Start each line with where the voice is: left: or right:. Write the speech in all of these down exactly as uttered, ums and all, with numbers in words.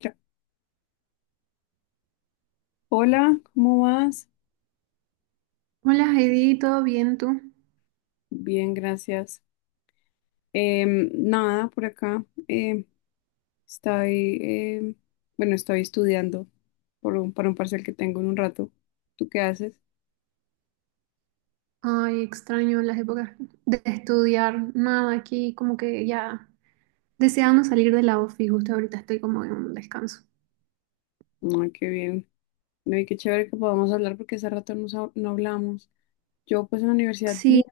left: Ya. Hola, ¿cómo vas?
right: Hola Heidi, ¿todo bien tú?
left: Bien, gracias. Em, nada, por acá. em, estoy, em, bueno, Estoy estudiando por un, para un parcial que tengo en un rato. ¿Tú qué haces?
right: Ay, extraño las épocas de estudiar, nada, aquí como que ya deseando salir de la ofi, justo ahorita estoy como en un descanso.
left: Ay, qué bien. No, y qué chévere que podamos hablar porque hace rato no, sa- no hablamos. Yo pues en la universidad.
right: Sí,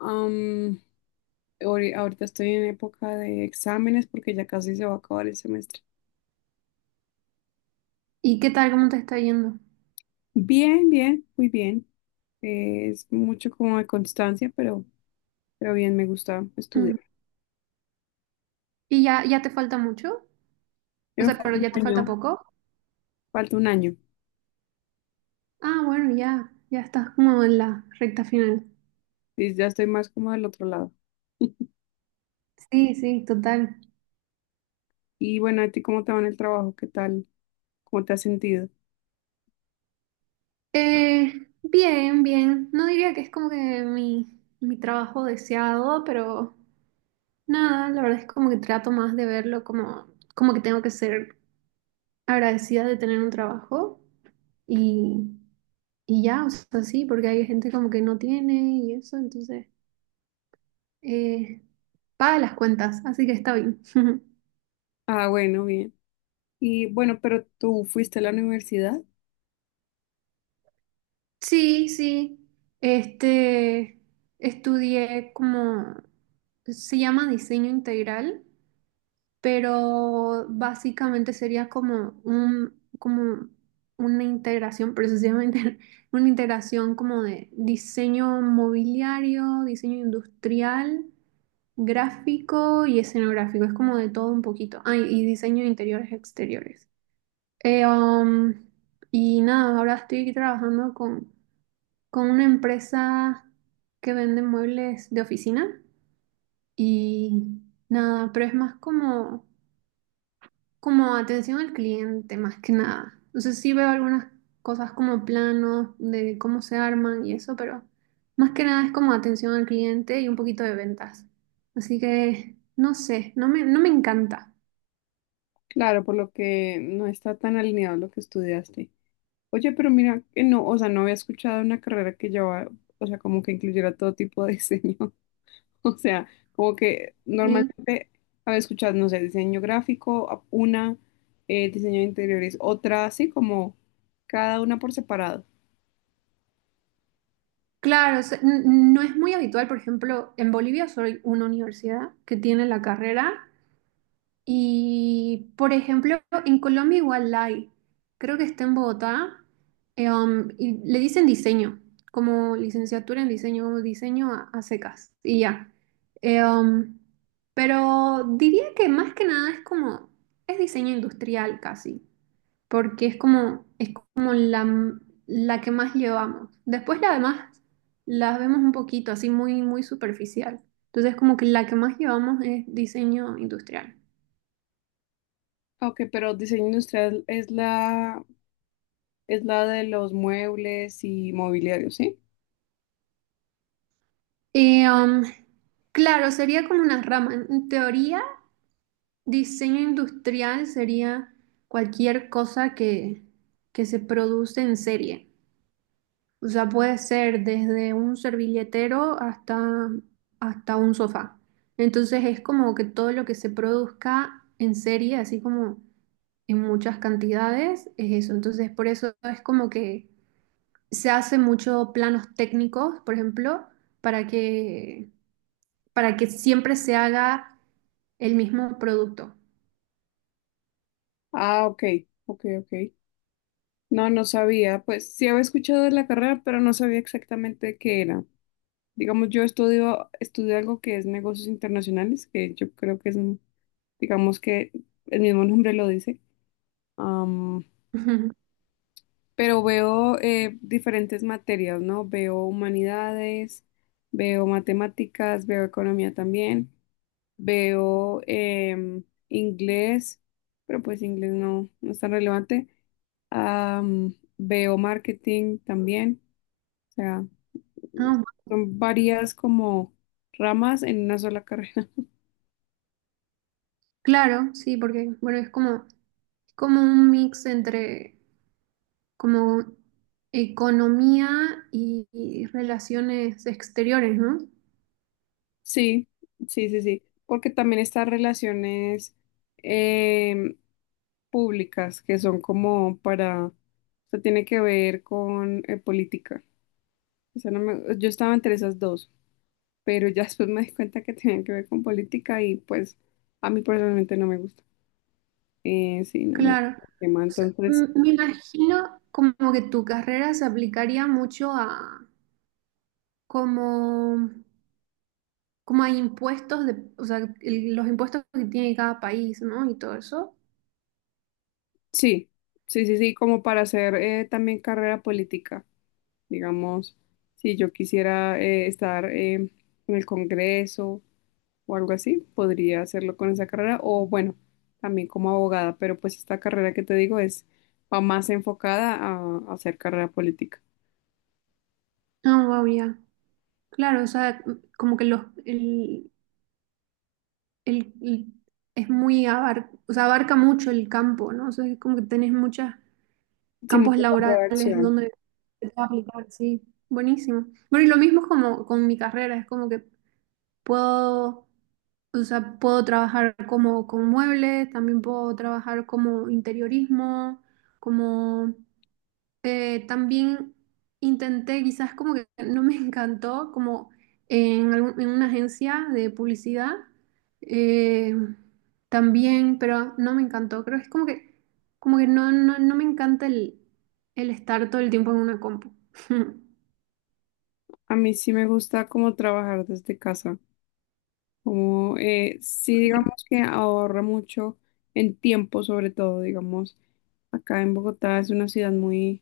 left: am, ahori- Ahorita estoy en época de exámenes porque ya casi se va a acabar el semestre.
right: ¿y qué tal? ¿Cómo te está yendo?
left: Bien, bien, muy bien. Eh, es mucho como de constancia, pero, pero bien, me gusta estudiar.
right: Ujú. ¿Y ya, ya te falta mucho? O
left: Me
right: sea, pero
left: falta un
right: ya te falta
left: año,
right: poco.
left: Falta un año.
right: Ah, bueno, ya, ya estás como en la recta final.
left: Y ya estoy más como del otro lado.
right: Sí, sí, total.
left: Y bueno, ¿a ti cómo te va en el trabajo? ¿Qué tal? ¿Cómo te has sentido?
right: Eh, bien, bien. No diría que es como que mi, mi trabajo deseado, pero nada, la verdad es como que trato más de verlo como, como que tengo que ser agradecida de tener un trabajo y, y ya, o sea, sí, porque hay gente como que no tiene y eso, entonces eh, paga las cuentas, así que está bien.
left: Ah, bueno, bien. Y bueno, pero tú fuiste a la universidad.
right: Sí, sí, este, estudié como, se llama diseño integral pero básicamente sería como un, como una integración, pero eso se llama inter- una integración como de diseño mobiliario, diseño industrial, gráfico y escenográfico, es como de todo un poquito. Ah, y diseño de interiores exteriores. Eh, um, y nada, ahora estoy trabajando con, con una empresa que vende muebles de oficina y nada, pero es más como como atención al cliente más que nada. Entonces sí veo algunas cosas como planos de cómo se arman y eso, pero más que nada es como atención al cliente y un poquito de ventas. Así que no sé, no me, no me encanta.
left: Claro, por lo que no está tan alineado lo que estudiaste. Oye, pero mira, que no, o sea, no había escuchado una carrera que llevaba, o sea, como que incluyera todo tipo de diseño. O sea, como que
right: Y
left: normalmente, a ver, escuchad, no sé, diseño gráfico, a- una, eh, diseño de interiores, otra, así como cada una por separado.
right: claro, o sea, n- no es muy habitual, por ejemplo, en Bolivia soy una universidad que tiene la carrera. Y, por ejemplo, en Colombia igual hay, creo que está en Bogotá, eh, um, y le dicen diseño, como licenciatura en diseño, como diseño a, a secas, y ya. Eh, um, pero diría que más que nada es como, es diseño industrial casi, porque es como, es como la, m- la que más llevamos. Después la demás las vemos un poquito, así muy, muy superficial. Entonces como que la que más llevamos es diseño industrial.
left: Ah, ok, pero diseño industrial es la, es la de los muebles y mobiliario, ¿sí?
right: Y, um, claro, sería como una rama. En teoría, diseño industrial sería cualquier cosa que, que se produce en serie. O sea, puede ser desde un servilletero hasta, hasta un sofá. Entonces es como que todo lo que se produzca en serie, así como en muchas cantidades, es eso. Entonces por eso es como que se hace mucho planos técnicos, por ejemplo, para que para que siempre se haga el mismo producto.
left: Ah, ok, ok, ok. No, no sabía. Pues sí había escuchado de la carrera, pero no sabía exactamente qué era. Digamos, yo estudio, estudio algo que es negocios internacionales, que yo creo que es, un- digamos que el mismo nombre lo dice. Am,
right: Ujú.
left: pero veo eh, diferentes materias, ¿no? Veo humanidades, veo matemáticas, veo economía también, veo em, inglés, pero pues inglés no, no es tan relevante. Am, veo marketing también, o sea,
right: Ah, bu-
left: son varias como ramas en una sola carrera.
right: claro, sí, porque bueno, es como, como un mix entre como economía y, y relaciones exteriores, ¿no?
left: Sí, sí, sí, sí, porque también estas relaciones em, públicas que son como para, o sea, tiene que ver con eh, política. O sea, no me- Yo estaba entre esas dos, pero ya después me di cuenta que tenían que ver con política y pues a mí personalmente no me gusta. Eh, sí, no me
right: Claro.
left: gusta el tema,
right: O sea,
left: entonces...
right: m- me imagino como que tu carrera se aplicaría mucho a como, como a impuestos de, o sea, el- los impuestos que tiene cada país, ¿no? Y todo eso.
left: Sí, sí, sí, sí, como para hacer eh, también carrera política, digamos, si yo quisiera eh, estar eh, en el Congreso o algo así, podría hacerlo con esa carrera o bueno, también como abogada, pero pues esta carrera que te digo es va más enfocada a, a hacer carrera política,
right: Ah, wow, ya. Claro, o sea, mm, como que los, el, el- el- es muy abar, o sea, abarca mucho el campo, ¿no? O sea, es como que tenés muchos
left: sin
right: campos
left: mucho campo
right: laborales
left: de acción.
right: donde te puedes aplicar, sí, buenísimo. Bueno, y lo mismo es como con mi carrera, es como que puedo, o sea, puedo trabajar como con muebles, también puedo trabajar como interiorismo, como eh, también intenté, quizás como que no me encantó, como en, algún- en una agencia de publicidad, eh, también, pero no me encantó. Creo que es como que, como que no, no, no me encanta el, el estar todo el tiempo en una compu.
left: A mí sí me gusta como trabajar desde casa, como eh, sí digamos que ahorra mucho en tiempo, sobre todo, digamos. Acá en Bogotá es una ciudad muy,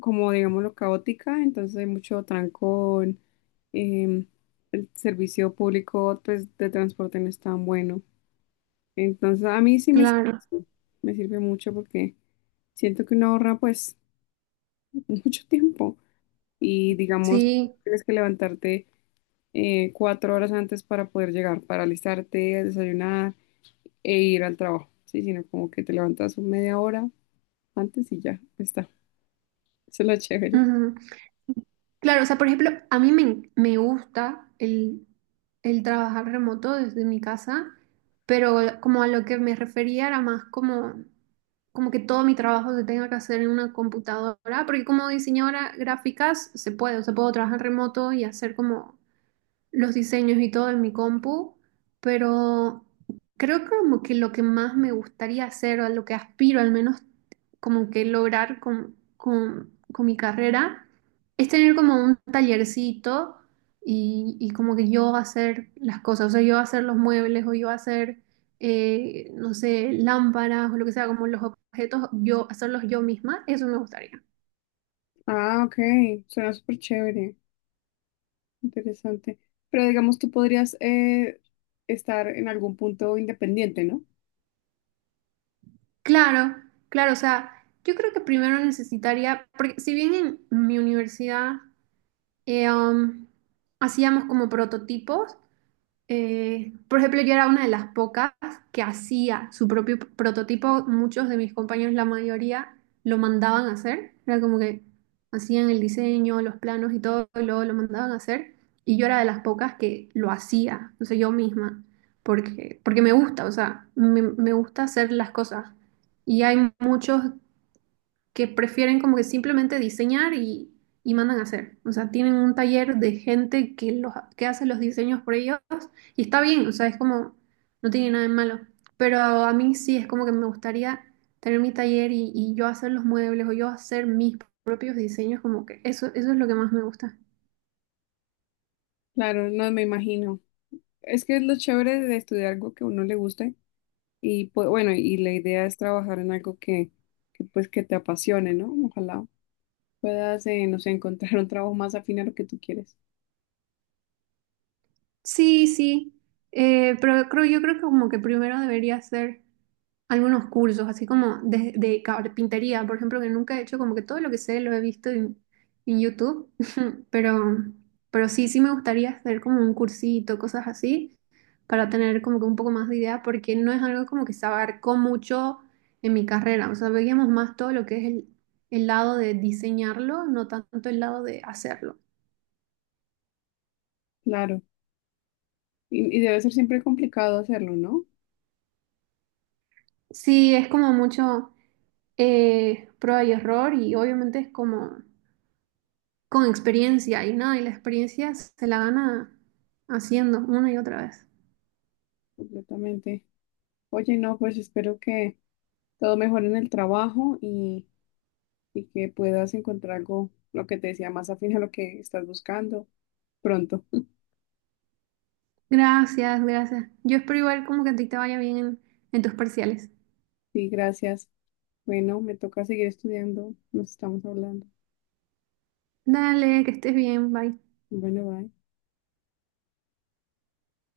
left: como digámoslo, caótica, entonces hay mucho trancón, em, el servicio público pues, de transporte no es tan bueno. Entonces a mí sí me sirve,
right: Claro,
left: eso, me sirve mucho porque siento que uno ahorra pues mucho tiempo y digamos,
right: sí.
left: tienes que levantarte eh, cuatro horas antes para poder llegar, para alistarte, desayunar e ir al trabajo, sí, sino como que te levantas media hora antes y ya está. Eso es lo chévere.
right: Ujú. Claro, o sea, por ejemplo, a mí me, me gusta el, el trabajar remoto desde mi casa, pero como a lo que me refería era más como, como que todo mi trabajo se tenga que hacer en una computadora, porque como diseñadora gráficas se puede, o sea, puedo trabajar remoto y hacer como los diseños y todo en mi compu, pero creo que como que lo que más me gustaría hacer, o a lo que aspiro al menos como que lograr con, con- con mi carrera, es tener como un tallercito y, y como que yo hacer las cosas, o sea, yo hacer los muebles o yo hacer, eh, no sé, lámparas o lo que sea, como los objetos, yo hacerlos yo misma, eso me gustaría.
left: Ah, ok, suena súper chévere, interesante. Pero digamos, tú podrías eh, estar en algún punto independiente, ¿no?
right: Claro, claro, o sea, yo creo que primero necesitaría, porque si bien en mi universidad eh, um, hacíamos como prototipos, eh, por ejemplo, yo era una de las pocas que hacía su propio prototipo. Muchos de mis compañeros, la mayoría, lo mandaban a hacer. Era como que hacían el diseño, los planos y todo, y luego lo mandaban a hacer. Y yo era de las pocas que lo hacía, o sea, yo misma, porque, porque me gusta, o sea, me, me gusta hacer las cosas. Y hay muchos que prefieren como que simplemente diseñar y, y mandan a hacer. O sea, tienen un taller de gente que, los, que hace los diseños por ellos y está bien, o sea, es como, no tiene nada de malo. Pero a mí sí es como que me gustaría tener mi taller y, y yo hacer los muebles o yo hacer mis propios diseños, como que eso, eso es lo que más me gusta.
left: Claro, no me imagino. Es que es lo chévere de estudiar algo que a uno le guste y pues, bueno, y la idea es trabajar en algo que, que pues que te apasione, ¿no? Ojalá puedas, eh, no sé, encontrar un trabajo más afín a lo que tú quieres.
right: Sí, sí, eh, pero creo, yo creo que como que primero debería hacer algunos cursos, así como de, de carpintería, por ejemplo, que nunca he hecho, como que todo lo que sé lo he visto en, en YouTube, pero, pero sí, sí me gustaría hacer como un cursito, cosas así, para tener como que un poco más de idea, porque no es algo como que se abarcó mucho en mi carrera, o sea, veíamos más todo lo que es el, el lado de diseñarlo, no tanto el lado de hacerlo.
left: Claro. Y, y debe ser siempre complicado hacerlo, ¿no?
right: Sí, es como mucho eh, prueba y error y obviamente es como con experiencia y nada, y la experiencia se la gana haciendo una y otra vez.
left: Completamente. Oye, no, pues espero que todo mejore en el trabajo y... y que puedas encontrar algo, lo que te decía, más afín a lo que estás buscando pronto.
right: Gracias, gracias. Yo espero igual como que a ti te vaya bien en, en tus parciales.
left: Sí, gracias. Bueno, me toca seguir estudiando. Nos estamos hablando.
right: Dale, que estés bien, bye.
left: Bueno, bye.